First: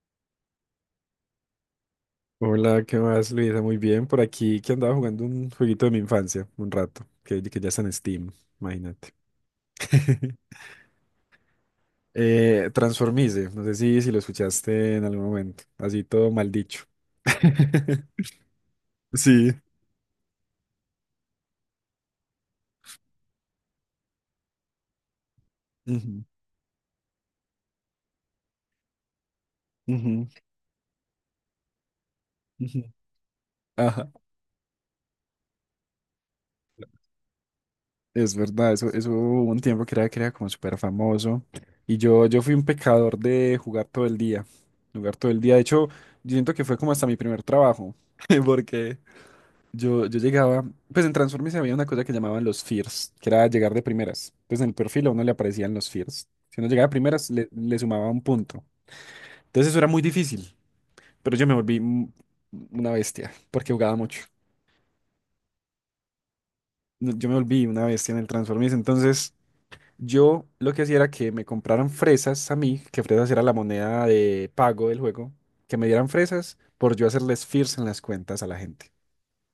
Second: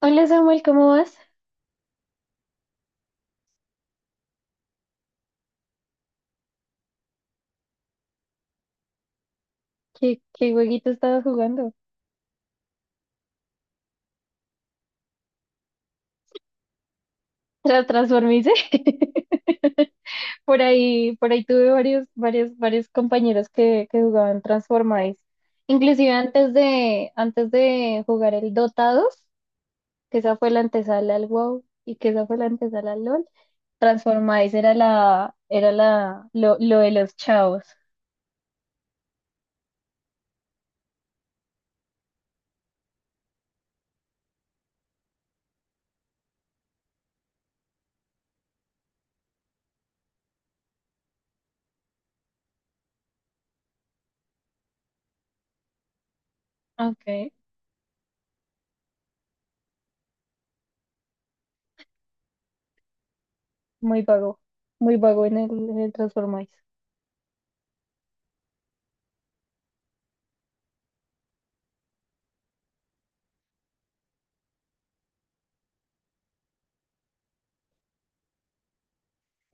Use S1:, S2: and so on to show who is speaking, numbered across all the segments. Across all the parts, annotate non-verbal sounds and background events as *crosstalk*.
S1: Hola Samuel, ¿cómo vas?
S2: Hola, ¿qué más, Luisa? Muy bien, por aquí que andaba jugando un jueguito de mi infancia, un rato, que ya está en Steam, imagínate.
S1: ¿Qué,
S2: *laughs*
S1: qué jueguito estabas jugando?
S2: Transformice, no sé si lo escuchaste en algún momento, así todo mal dicho.
S1: ¿Tra
S2: *laughs*
S1: transformice?
S2: Sí.
S1: *laughs* Por ahí tuve varios compañeros que jugaban Transformice. Inclusive
S2: Ujú,
S1: antes de jugar el Dota 2, que
S2: ujú,
S1: esa fue la antesala al WoW y que esa fue la
S2: ujú.
S1: antesala al LoL,
S2: Ajá,
S1: Transformice era lo de los chavos.
S2: es verdad, eso hubo un tiempo que era como súper famoso. Y yo fui un pecador de jugar todo el día, jugar todo el día. De hecho, yo siento que fue como hasta mi primer trabajo, *laughs* porque... Yo llegaba, pues en Transformers había una cosa que llamaban los fears, que era llegar de primeras. Entonces en el perfil a uno le aparecían los fears. Si uno llegaba de primeras,
S1: Ok.
S2: le sumaba un punto. Entonces eso era muy difícil, pero yo me volví una bestia, porque jugaba
S1: Muy
S2: mucho.
S1: vago, Muy vago en el Transformice.
S2: No, yo me volví una bestia en el Transformers. Entonces yo lo que hacía era que me compraran fresas a mí, que fresas era la moneda de pago del juego, que me dieran fresas por yo hacerles fears en las cuentas a la gente.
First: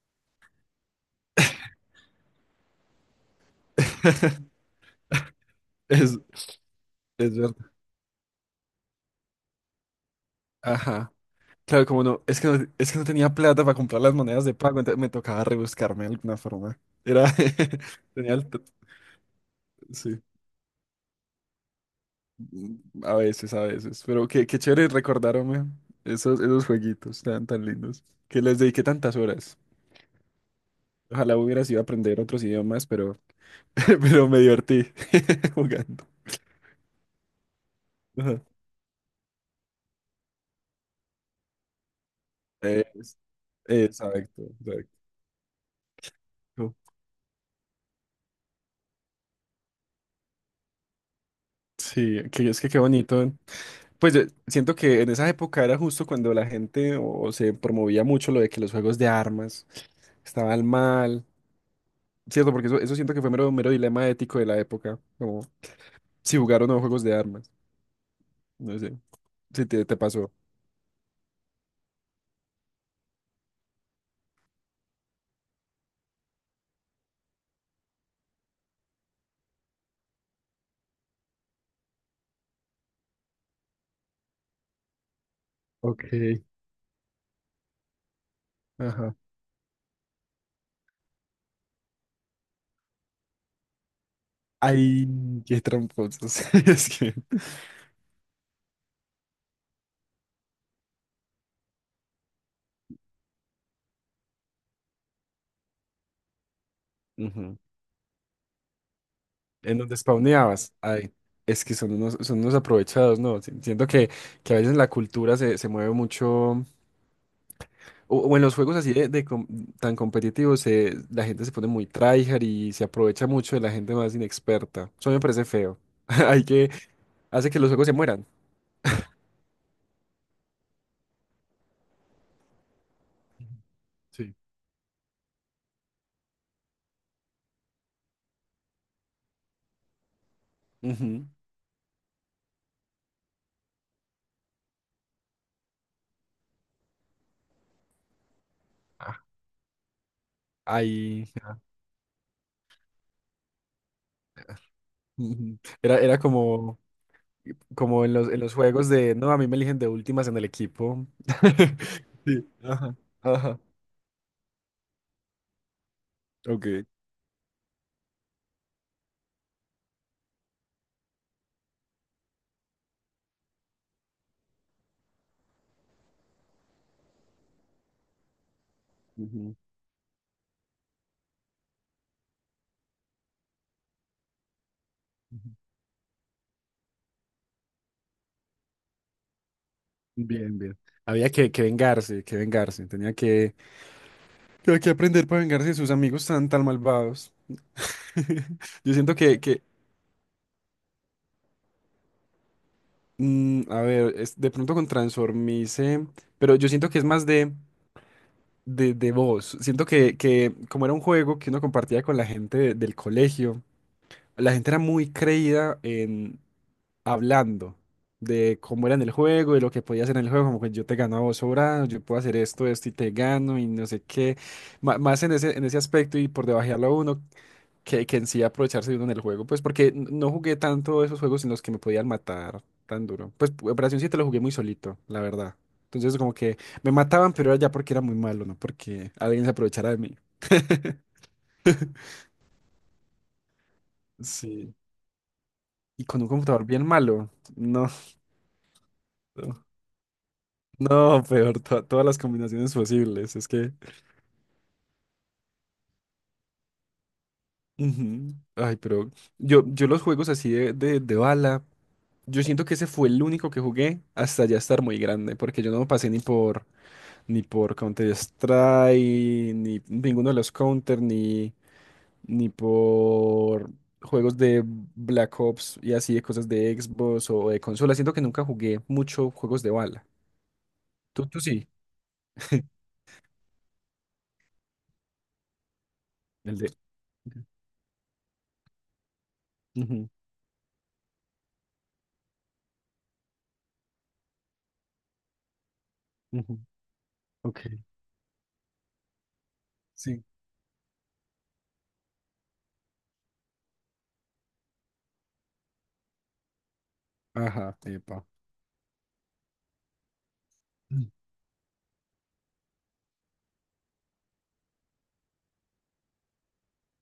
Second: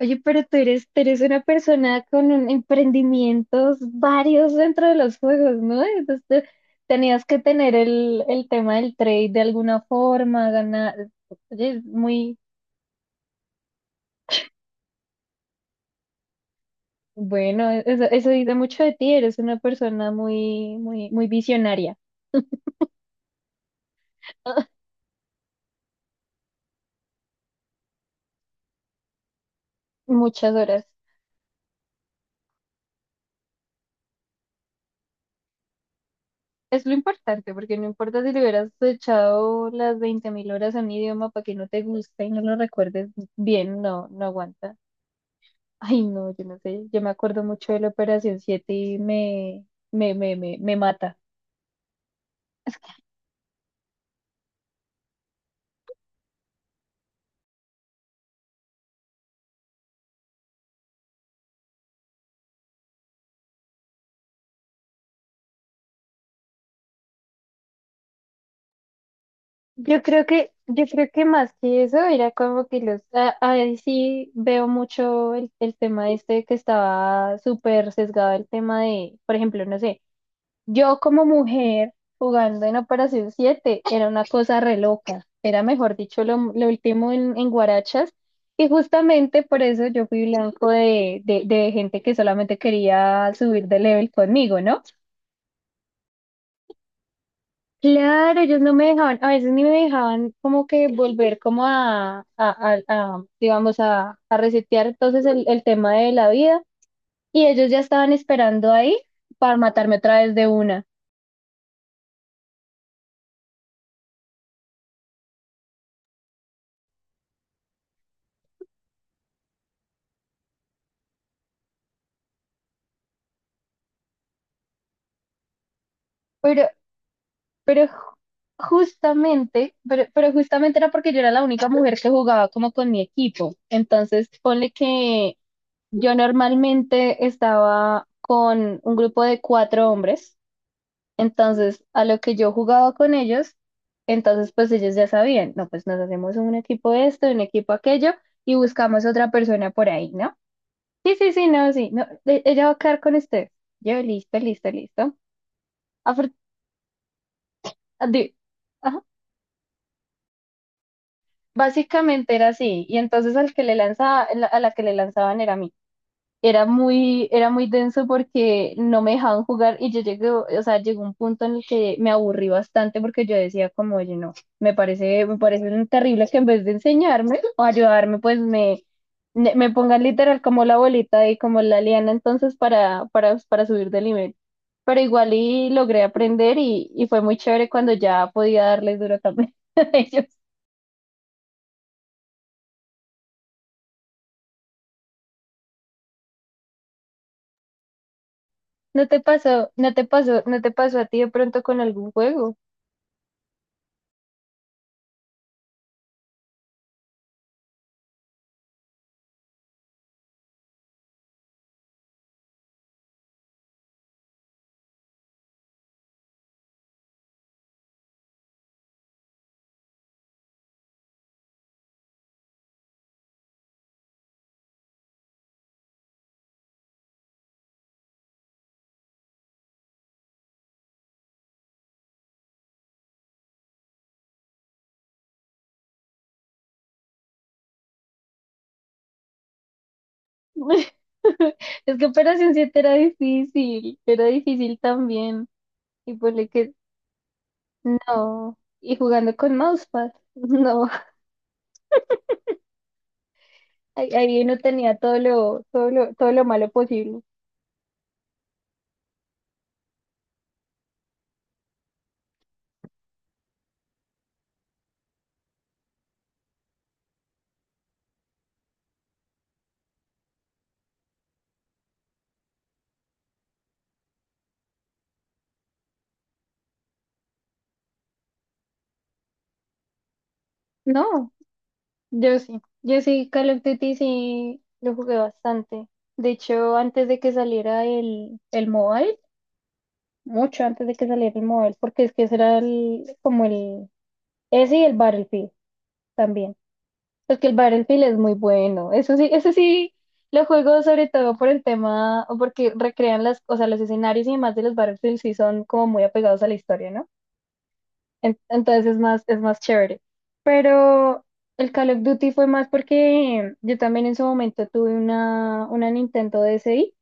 S1: Oye, tú eres una persona con emprendimientos varios
S2: *laughs*
S1: dentro de los juegos, ¿no?
S2: Es,
S1: Entonces tú tenías
S2: es
S1: que
S2: verdad.
S1: tener el tema del trade de alguna forma, ganar.
S2: Ajá.
S1: Oye, es
S2: Claro, como no,
S1: muy
S2: es que no, es que no tenía plata para comprar las monedas de pago, entonces me tocaba rebuscarme de alguna forma. Era,
S1: bueno,
S2: *laughs*
S1: eso
S2: tenía el,
S1: dice
S2: t-
S1: mucho de ti, eres una persona
S2: sí.
S1: muy visionaria.
S2: A veces, pero qué, qué chévere
S1: *laughs*
S2: recordar, hombre, esos, esos jueguitos tan, tan lindos, que les dediqué tantas horas.
S1: Muchas horas.
S2: Ojalá hubiera sido aprender otros idiomas, pero, *laughs* pero me divertí *laughs* jugando.
S1: Es lo importante, porque no importa si le
S2: Ajá.
S1: hubieras echado las 20.000 horas a un idioma para que no te guste y no lo recuerdes
S2: Es-
S1: bien, no
S2: exacto,
S1: aguanta.
S2: exacto.
S1: Ay, no, yo no sé. Yo me acuerdo mucho de la Operación Siete y me mata.
S2: Sí, que es que qué bonito. Pues yo siento que en esa época era justo cuando la gente o se promovía mucho lo de que los juegos de armas estaban mal, ¿cierto? Porque eso siento que fue mero, mero dilema ético de la época, como si jugar o no juegos de armas, no sé, si te pasó.
S1: Yo creo que más que eso era como que ahí sí veo mucho el tema este que estaba súper sesgado el tema de, por ejemplo, no sé. Yo como mujer jugando en Operación 7 era una cosa re loca, era mejor
S2: Ok.
S1: dicho lo último en guarachas y
S2: Ajá.
S1: justamente por eso yo fui blanco de, de gente que solamente quería subir de level conmigo, ¿no?
S2: Ay, qué tramposos. *laughs* Es que.
S1: Claro, ellos no me dejaban, a veces ni me dejaban como que volver como a, digamos, a resetear entonces el tema de la vida y
S2: Ujú.
S1: ellos ya estaban esperando ahí para
S2: En
S1: matarme
S2: donde
S1: otra vez de
S2: spawneabas.
S1: una.
S2: Ay, es que son unos aprovechados, ¿no? Siento que a veces la cultura se mueve mucho. O en los juegos así de, tan competitivos, la gente se pone muy tryhard y se aprovecha mucho de la gente más inexperta. Eso me parece feo. *laughs* Hay
S1: pero
S2: que, hace que los
S1: Pero
S2: juegos se
S1: ju-
S2: mueran.
S1: Justamente, pero justamente era porque yo era la única mujer que jugaba como con mi equipo. Entonces,
S2: Sí.
S1: ponle que yo normalmente estaba con un grupo de 4 hombres.
S2: Ujú.
S1: Entonces, a lo que yo jugaba con ellos, entonces pues ellos ya sabían, no, pues nos hacemos un equipo de esto, un equipo aquello y buscamos
S2: Ah,
S1: otra persona por ahí, ¿no?
S2: ahí
S1: Ella va a quedar con usted. Yo, listo, listo, listo.
S2: *laughs* ujú, era, era
S1: Afor-
S2: como, como
S1: di-
S2: en los juegos
S1: ajá.
S2: de, no, a mí me eligen de últimas en el equipo. *laughs*
S1: Básicamente era
S2: Sí,
S1: así,
S2: ajá,
S1: y entonces al
S2: ajá.
S1: que le lanzaba, a la que le lanzaban era a mí.
S2: Ok.
S1: Era muy denso porque no me dejaban jugar y yo llegué, o sea, llegó un punto en el que me aburrí bastante porque yo decía como, oye, no, me parece terrible que en vez de enseñarme o ayudarme, me
S2: Ujú,
S1: me pongan literal como la bolita y como la liana entonces para subir de nivel. Pero igual
S2: ujú.
S1: y logré aprender y fue muy chévere cuando ya podía darles duro también *laughs* a ellos.
S2: Bien, bien. Había que vengarse, que vengarse. Tenía que aprender para vengarse de sus amigos tan, tan malvados. *laughs* Yo siento que
S1: No te pasó a ti de pronto con algún juego?
S2: a ver, es, de pronto con Transformice, pero yo siento que es más de voz. Siento que como era un juego que uno compartía con la gente del colegio, la gente era muy creída en hablando de cómo era en el juego, de lo que podía hacer en el juego, como que yo te gano a vos sobrado, yo puedo hacer esto, esto y te gano y no sé qué. Más en ese aspecto y por debajearlo a uno, que en sí aprovecharse de uno en el juego, pues porque no jugué tanto esos juegos en los que me podían matar tan duro. Pues Operación 7 lo jugué muy solito, la verdad. Entonces como que me mataban, pero era ya porque era muy malo, ¿no? Porque alguien se aprovechara de mí.
S1: *laughs* Es que
S2: *laughs*
S1: Operación siete era
S2: Sí.
S1: difícil también.
S2: Y
S1: Y
S2: con un
S1: ponle
S2: computador
S1: que
S2: bien malo, no.
S1: no. Y jugando con
S2: No,
S1: mousepad, *laughs* no.
S2: no, peor, todas las combinaciones posibles. Es que.
S1: Ahí uno tenía todo lo malo posible.
S2: Ujú. Ay, pero yo los juegos así de bala, yo siento que ese fue el único que jugué hasta ya estar muy grande, porque yo no pasé ni por ni por Counter-Strike, ni ninguno de los Counter, ni, ni por juegos de Black Ops y así de cosas de Xbox o de consola. Siento que nunca jugué mucho juegos de bala. Tú,
S1: No,
S2: tú sí.
S1: yo sí.
S2: *laughs*
S1: Yo sí, Call of Duty sí lo jugué bastante. De
S2: El
S1: hecho,
S2: de.
S1: antes de que saliera el mobile,
S2: Ujú,
S1: mucho antes de que saliera el mobile, porque es que ese era ese y el Battlefield. También.
S2: ujú,
S1: Porque el
S2: ok.
S1: Battlefield es muy bueno. Eso sí
S2: Sí.
S1: lo juego sobre todo por el tema, o porque recrean las, o sea, los escenarios y demás de los Battlefield sí son como muy apegados a la historia, ¿no?
S2: Ajá, epa.
S1: Es más chévere.
S2: Ujú,
S1: Pero el Call of Duty fue más porque yo también en su momento tuve una Nintendo DSi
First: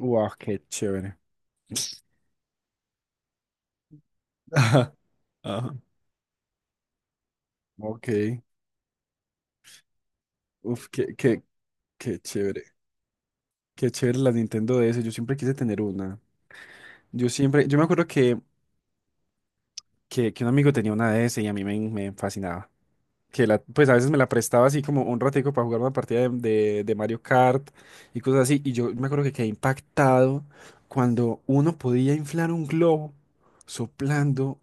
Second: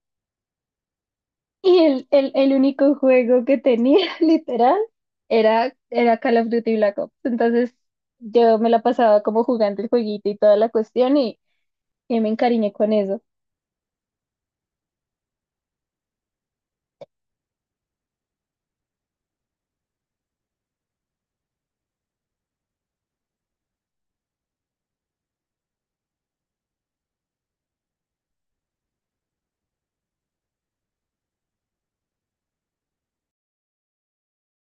S2: wow, qué chévere.
S1: *laughs* y
S2: *laughs*
S1: el único juego que tenía, *laughs* literal,
S2: Ajá. Ajá.
S1: era Call of Duty Black Ops. Entonces
S2: Ok.
S1: yo me la pasaba como jugando el jueguito y toda la
S2: Uf, qué,
S1: cuestión.
S2: qué, qué
S1: Y me
S2: chévere.
S1: encariñé con eso.
S2: Qué chévere la Nintendo DS. Yo siempre quise tener una. Yo siempre, yo me acuerdo que un amigo tenía una DS y a mí me, me fascinaba. Que la, pues a veces me la prestaba así como un ratico para jugar una partida de, de Mario Kart y cosas así. Y yo me acuerdo que quedé impactado cuando uno podía inflar un globo soplando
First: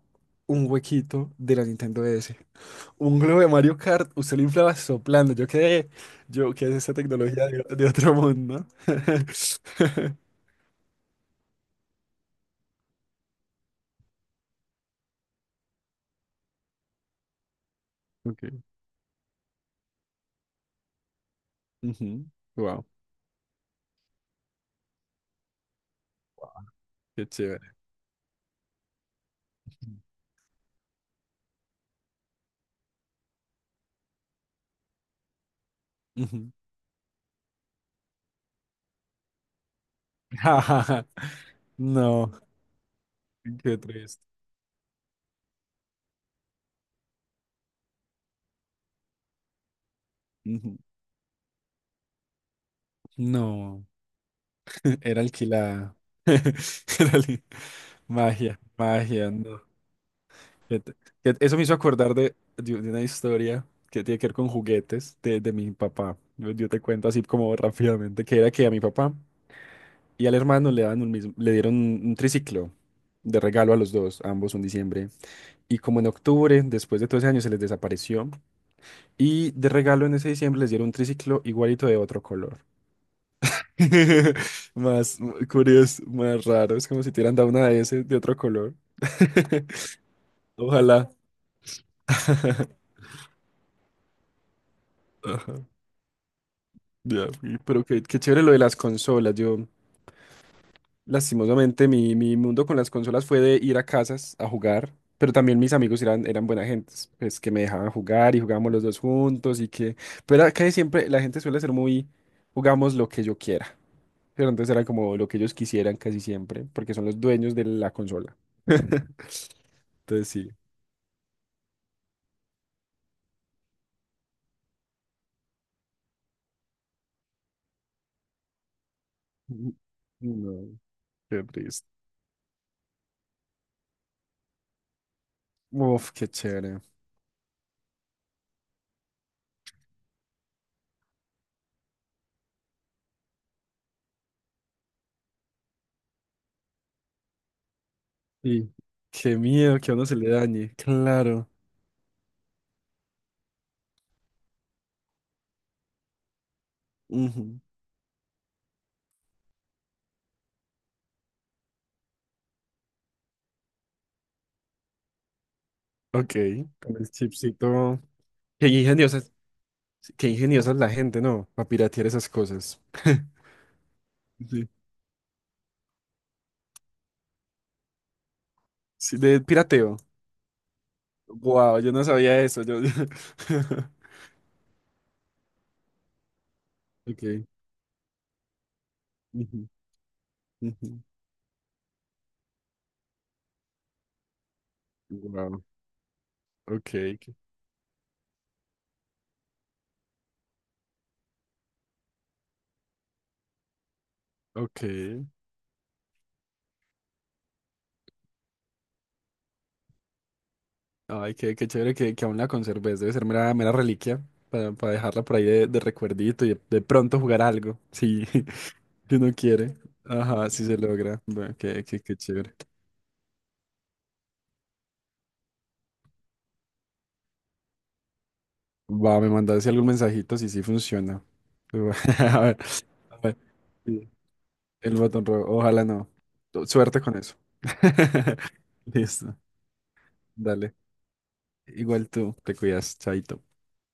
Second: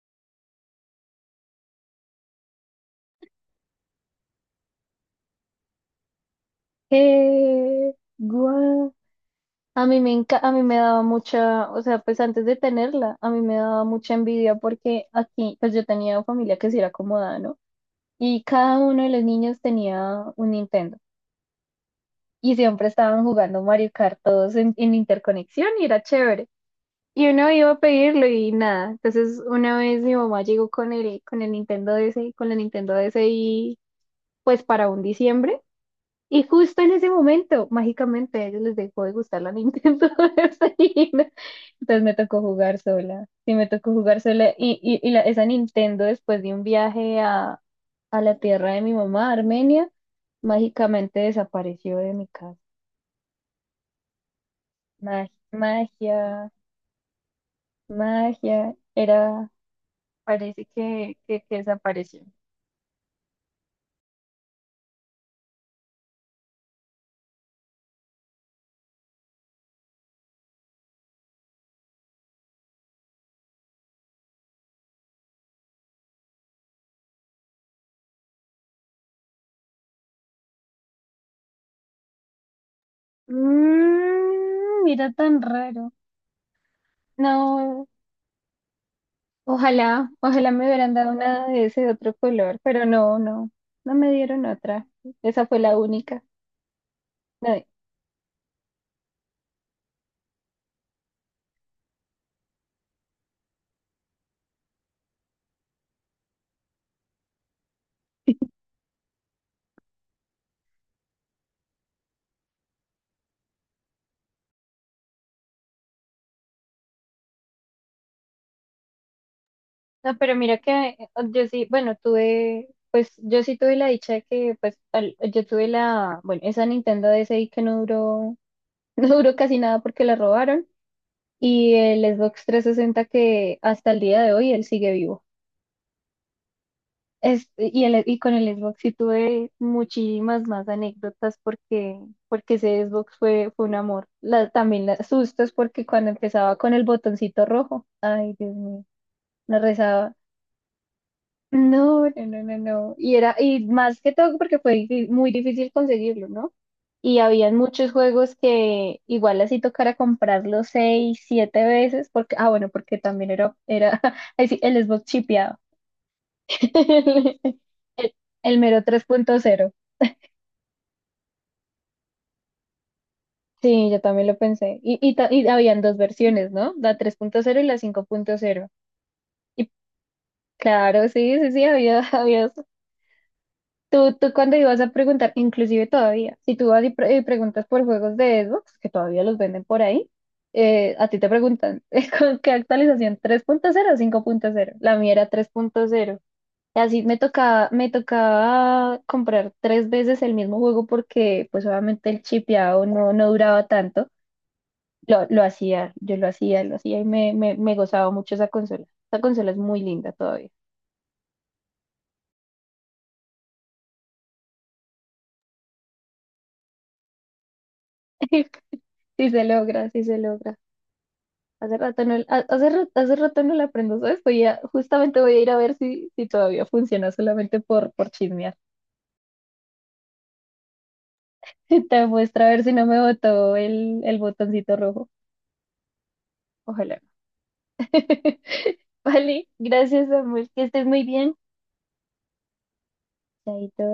S2: un huequito de la Nintendo DS. Un globo de Mario Kart, usted lo inflaba soplando. Yo quedé, yo, ¿qué es esta tecnología de otro mundo?
S1: Guau. A mí
S2: *laughs*
S1: a mí me daba mucha, o sea, pues antes de tenerla, a mí me daba mucha envidia porque aquí, pues yo tenía familia que sí era acomodada, ¿no? Y
S2: Okay.
S1: cada uno de los niños tenía un Nintendo y
S2: Wow,
S1: siempre estaban jugando Mario Kart todos en interconexión y era chévere.
S2: qué
S1: Y uno iba
S2: chévere.
S1: a pedirlo y nada. Entonces una vez mi mamá llegó con el Nintendo DS, con la Nintendo DS y pues para un diciembre. Y
S2: Ujú.
S1: justo en ese momento, mágicamente, a ellos les dejó de gustar la Nintendo *laughs* de Sabrina.
S2: *laughs*
S1: Entonces me
S2: No.
S1: tocó jugar sola. Sí, me
S2: Qué
S1: tocó jugar
S2: triste.
S1: sola. Esa Nintendo, después de un viaje a la tierra de mi mamá, Armenia,
S2: Ujú.
S1: mágicamente desapareció de mi casa.
S2: No, *laughs* era
S1: Magia,
S2: alquilada.
S1: magia,
S2: *laughs* Era li- magia,
S1: magia.
S2: magia, no.
S1: Parece
S2: Que te- que
S1: que
S2: eso me hizo acordar
S1: desapareció.
S2: de una historia que tiene que ver con juguetes de mi papá. Yo te cuento así como rápidamente, que era que a mi papá y al hermano le dan un mismo, le dieron un triciclo de regalo a los dos, ambos un diciembre. Y como en octubre, después de 12 años, se les desapareció. Y de regalo en ese diciembre les dieron un triciclo igualito de otro color. *laughs*
S1: Mm, mira
S2: Más
S1: tan raro.
S2: curioso, más raro. Es como si te hubieran dado una de
S1: No.
S2: ese de otro color. *laughs*
S1: Ojalá me hubieran
S2: Ojalá.
S1: dado una de ese otro color, pero
S2: *laughs*
S1: no, no me dieron otra. Esa
S2: Ajá,
S1: fue la única.
S2: ya,
S1: No,
S2: pero qué, qué chévere lo de las consolas. Yo, lastimosamente, mi mundo con las consolas fue de ir a casas a jugar, pero también mis amigos eran, eran buena gente, pues que me dejaban jugar y jugábamos los dos juntos y que, pero era que siempre la gente suele ser muy, jugamos lo que yo quiera, pero entonces era como lo que ellos quisieran casi siempre, porque son los dueños de la consola. *laughs*
S1: no,
S2: Entonces
S1: pero
S2: sí.
S1: mira que yo sí, bueno, tuve, pues yo sí tuve la dicha de que, pues al- yo tuve bueno, esa Nintendo DSi que no duró, *laughs* no duró casi
S2: No,
S1: nada porque la robaron
S2: qué
S1: y
S2: triste.
S1: el Xbox 360 que hasta el día de hoy él sigue vivo.
S2: Uf, qué chévere.
S1: Y con el Xbox sí tuve muchísimas más anécdotas porque, porque ese Xbox fue un amor. También los sustos porque cuando empezaba con el botoncito rojo, ay Dios
S2: Sí,
S1: mío,
S2: qué
S1: me
S2: miedo que a uno
S1: rezaba.
S2: se le dañe. Claro.
S1: No. Y era, y más que todo porque fue muy difícil conseguirlo, ¿no? Y habían
S2: Ujú.
S1: muchos juegos que igual así tocara comprarlos seis, siete veces, porque, ah, bueno, porque también era *laughs* ahí sí, el Xbox chipeado.
S2: Ok, con el
S1: *laughs*
S2: chipsito.
S1: El, el
S2: Qué
S1: mero tres
S2: ingeniosa,
S1: punto cero.
S2: qué ingeniosa es la gente, ¿no? Para piratear esas cosas. *laughs*
S1: Sí, yo también lo
S2: Sí.
S1: pensé. Y habían dos versiones, ¿no? La tres punto cero y la cinco punto cero.
S2: Sí, de
S1: Y
S2: pirateo.
S1: claro, sí,
S2: Wow, yo
S1: había,
S2: no
S1: *laughs*
S2: sabía
S1: había
S2: eso.
S1: eso.
S2: Yo... *laughs*
S1: Tú cuando ibas a preguntar, inclusive todavía, si tú vas y
S2: Ok.
S1: preguntas por juegos de Xbox, que todavía los venden
S2: Ujú,
S1: por ahí,
S2: ujú.
S1: a ti te preguntan, *laughs* ¿con qué actualización? ¿Tres punto cero o cinco punto cero? La mía era tres
S2: Wow.
S1: punto cero. Y así
S2: Ok.
S1: me tocaba comprar 3 veces el mismo juego porque pues obviamente el chipeado no, no duraba tanto.
S2: Ok.
S1: Yo lo hacía y me gozaba mucho esa consola. Esa consola es muy linda todavía.
S2: Ay, qué, qué chévere que aún la conserves. Debe ser mera, mera reliquia para dejarla por ahí de recuerdito y de pronto jugar algo. Sí,
S1: *laughs*
S2: *laughs* si uno quiere.
S1: Sí se
S2: Ajá,
S1: logra.
S2: sí se logra. Bueno, qué, qué, qué chévere.
S1: Hace rato no la aprendo, ¿sabes? Justamente voy a ir a ver si todavía funciona solamente por chismear.
S2: Va, me mandaste algún mensajito si sí funciona.
S1: *laughs* Te
S2: *laughs* A
S1: muestra a
S2: ver,
S1: ver si no me
S2: a ver.
S1: botó
S2: Sí,
S1: el botoncito
S2: el
S1: rojo.
S2: botón rojo. Ojalá no.
S1: Ojalá.
S2: Suerte con eso. *laughs*
S1: *laughs*
S2: Listo.
S1: Vale, gracias, amor. Que
S2: Dale.
S1: estés muy bien.
S2: Igual tú. Te cuidas, chaito.
S1: Chaito.